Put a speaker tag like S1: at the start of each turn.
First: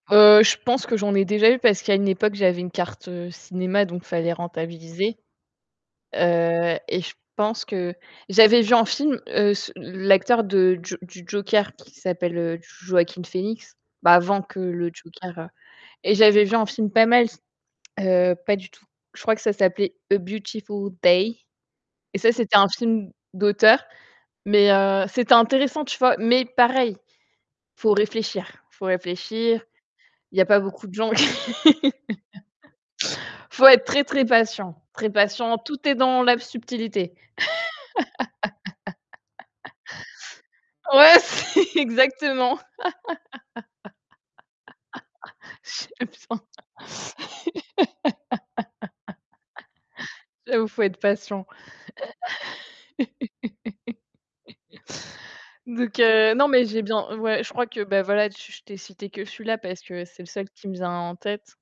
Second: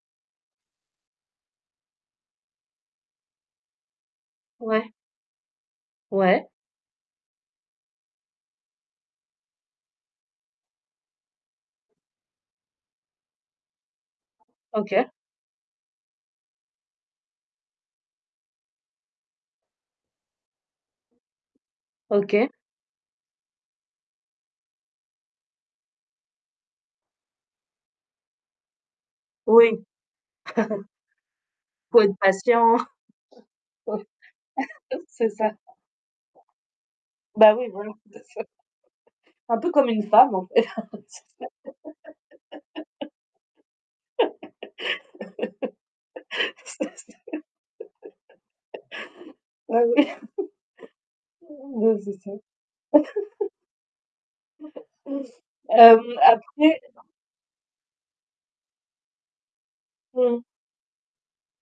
S1: Heu, je pense que j'en ai déjà eu parce qu'à une époque, j'avais une carte, heu, cinéma, donc fallait
S2: Ouais.
S1: rentabiliser.
S2: Ouais.
S1: Heu, et je pense que j'avais vu en film, heu, s heu, l'acteur de J du Joker qui s'appelle, heu, Joaquin Phoenix, bah, avant que le
S2: OK.
S1: Joker, heu et j'avais vu un film pas mal s heu, pas du tout. Je crois que ça s'appelait A Beautiful Day et ça,
S2: OK.
S1: c'était un film d'auteur. Mais, heu, c'était intéressant, tu vois, mais pareil, faut réfléchir, faut réfléchir,
S2: Oui.
S1: il y a pas beaucoup de gens q
S2: Faut être patient.
S1: faut être très,
S2: Ouais.
S1: très patient, très
S2: C'est ça.
S1: patient, tout est dans la subtilité.
S2: Bah, oui, voilà, c'est ça. Un peu comme une femme en fait.
S1: Ouais, c'est exactement. C'est ça.
S2: C'est c ah ouais,
S1: J'avoue, faut être patient.
S2: mmh, bah, c'est ça.
S1: Donc,
S2: Hem,
S1: heu, non, mais j'ai
S2: après
S1: bien ouais, je crois que bah, voilà, je t'ai cité que celui-là, parce que c'est le
S2: Mmh.
S1: seul qui me vient en tête.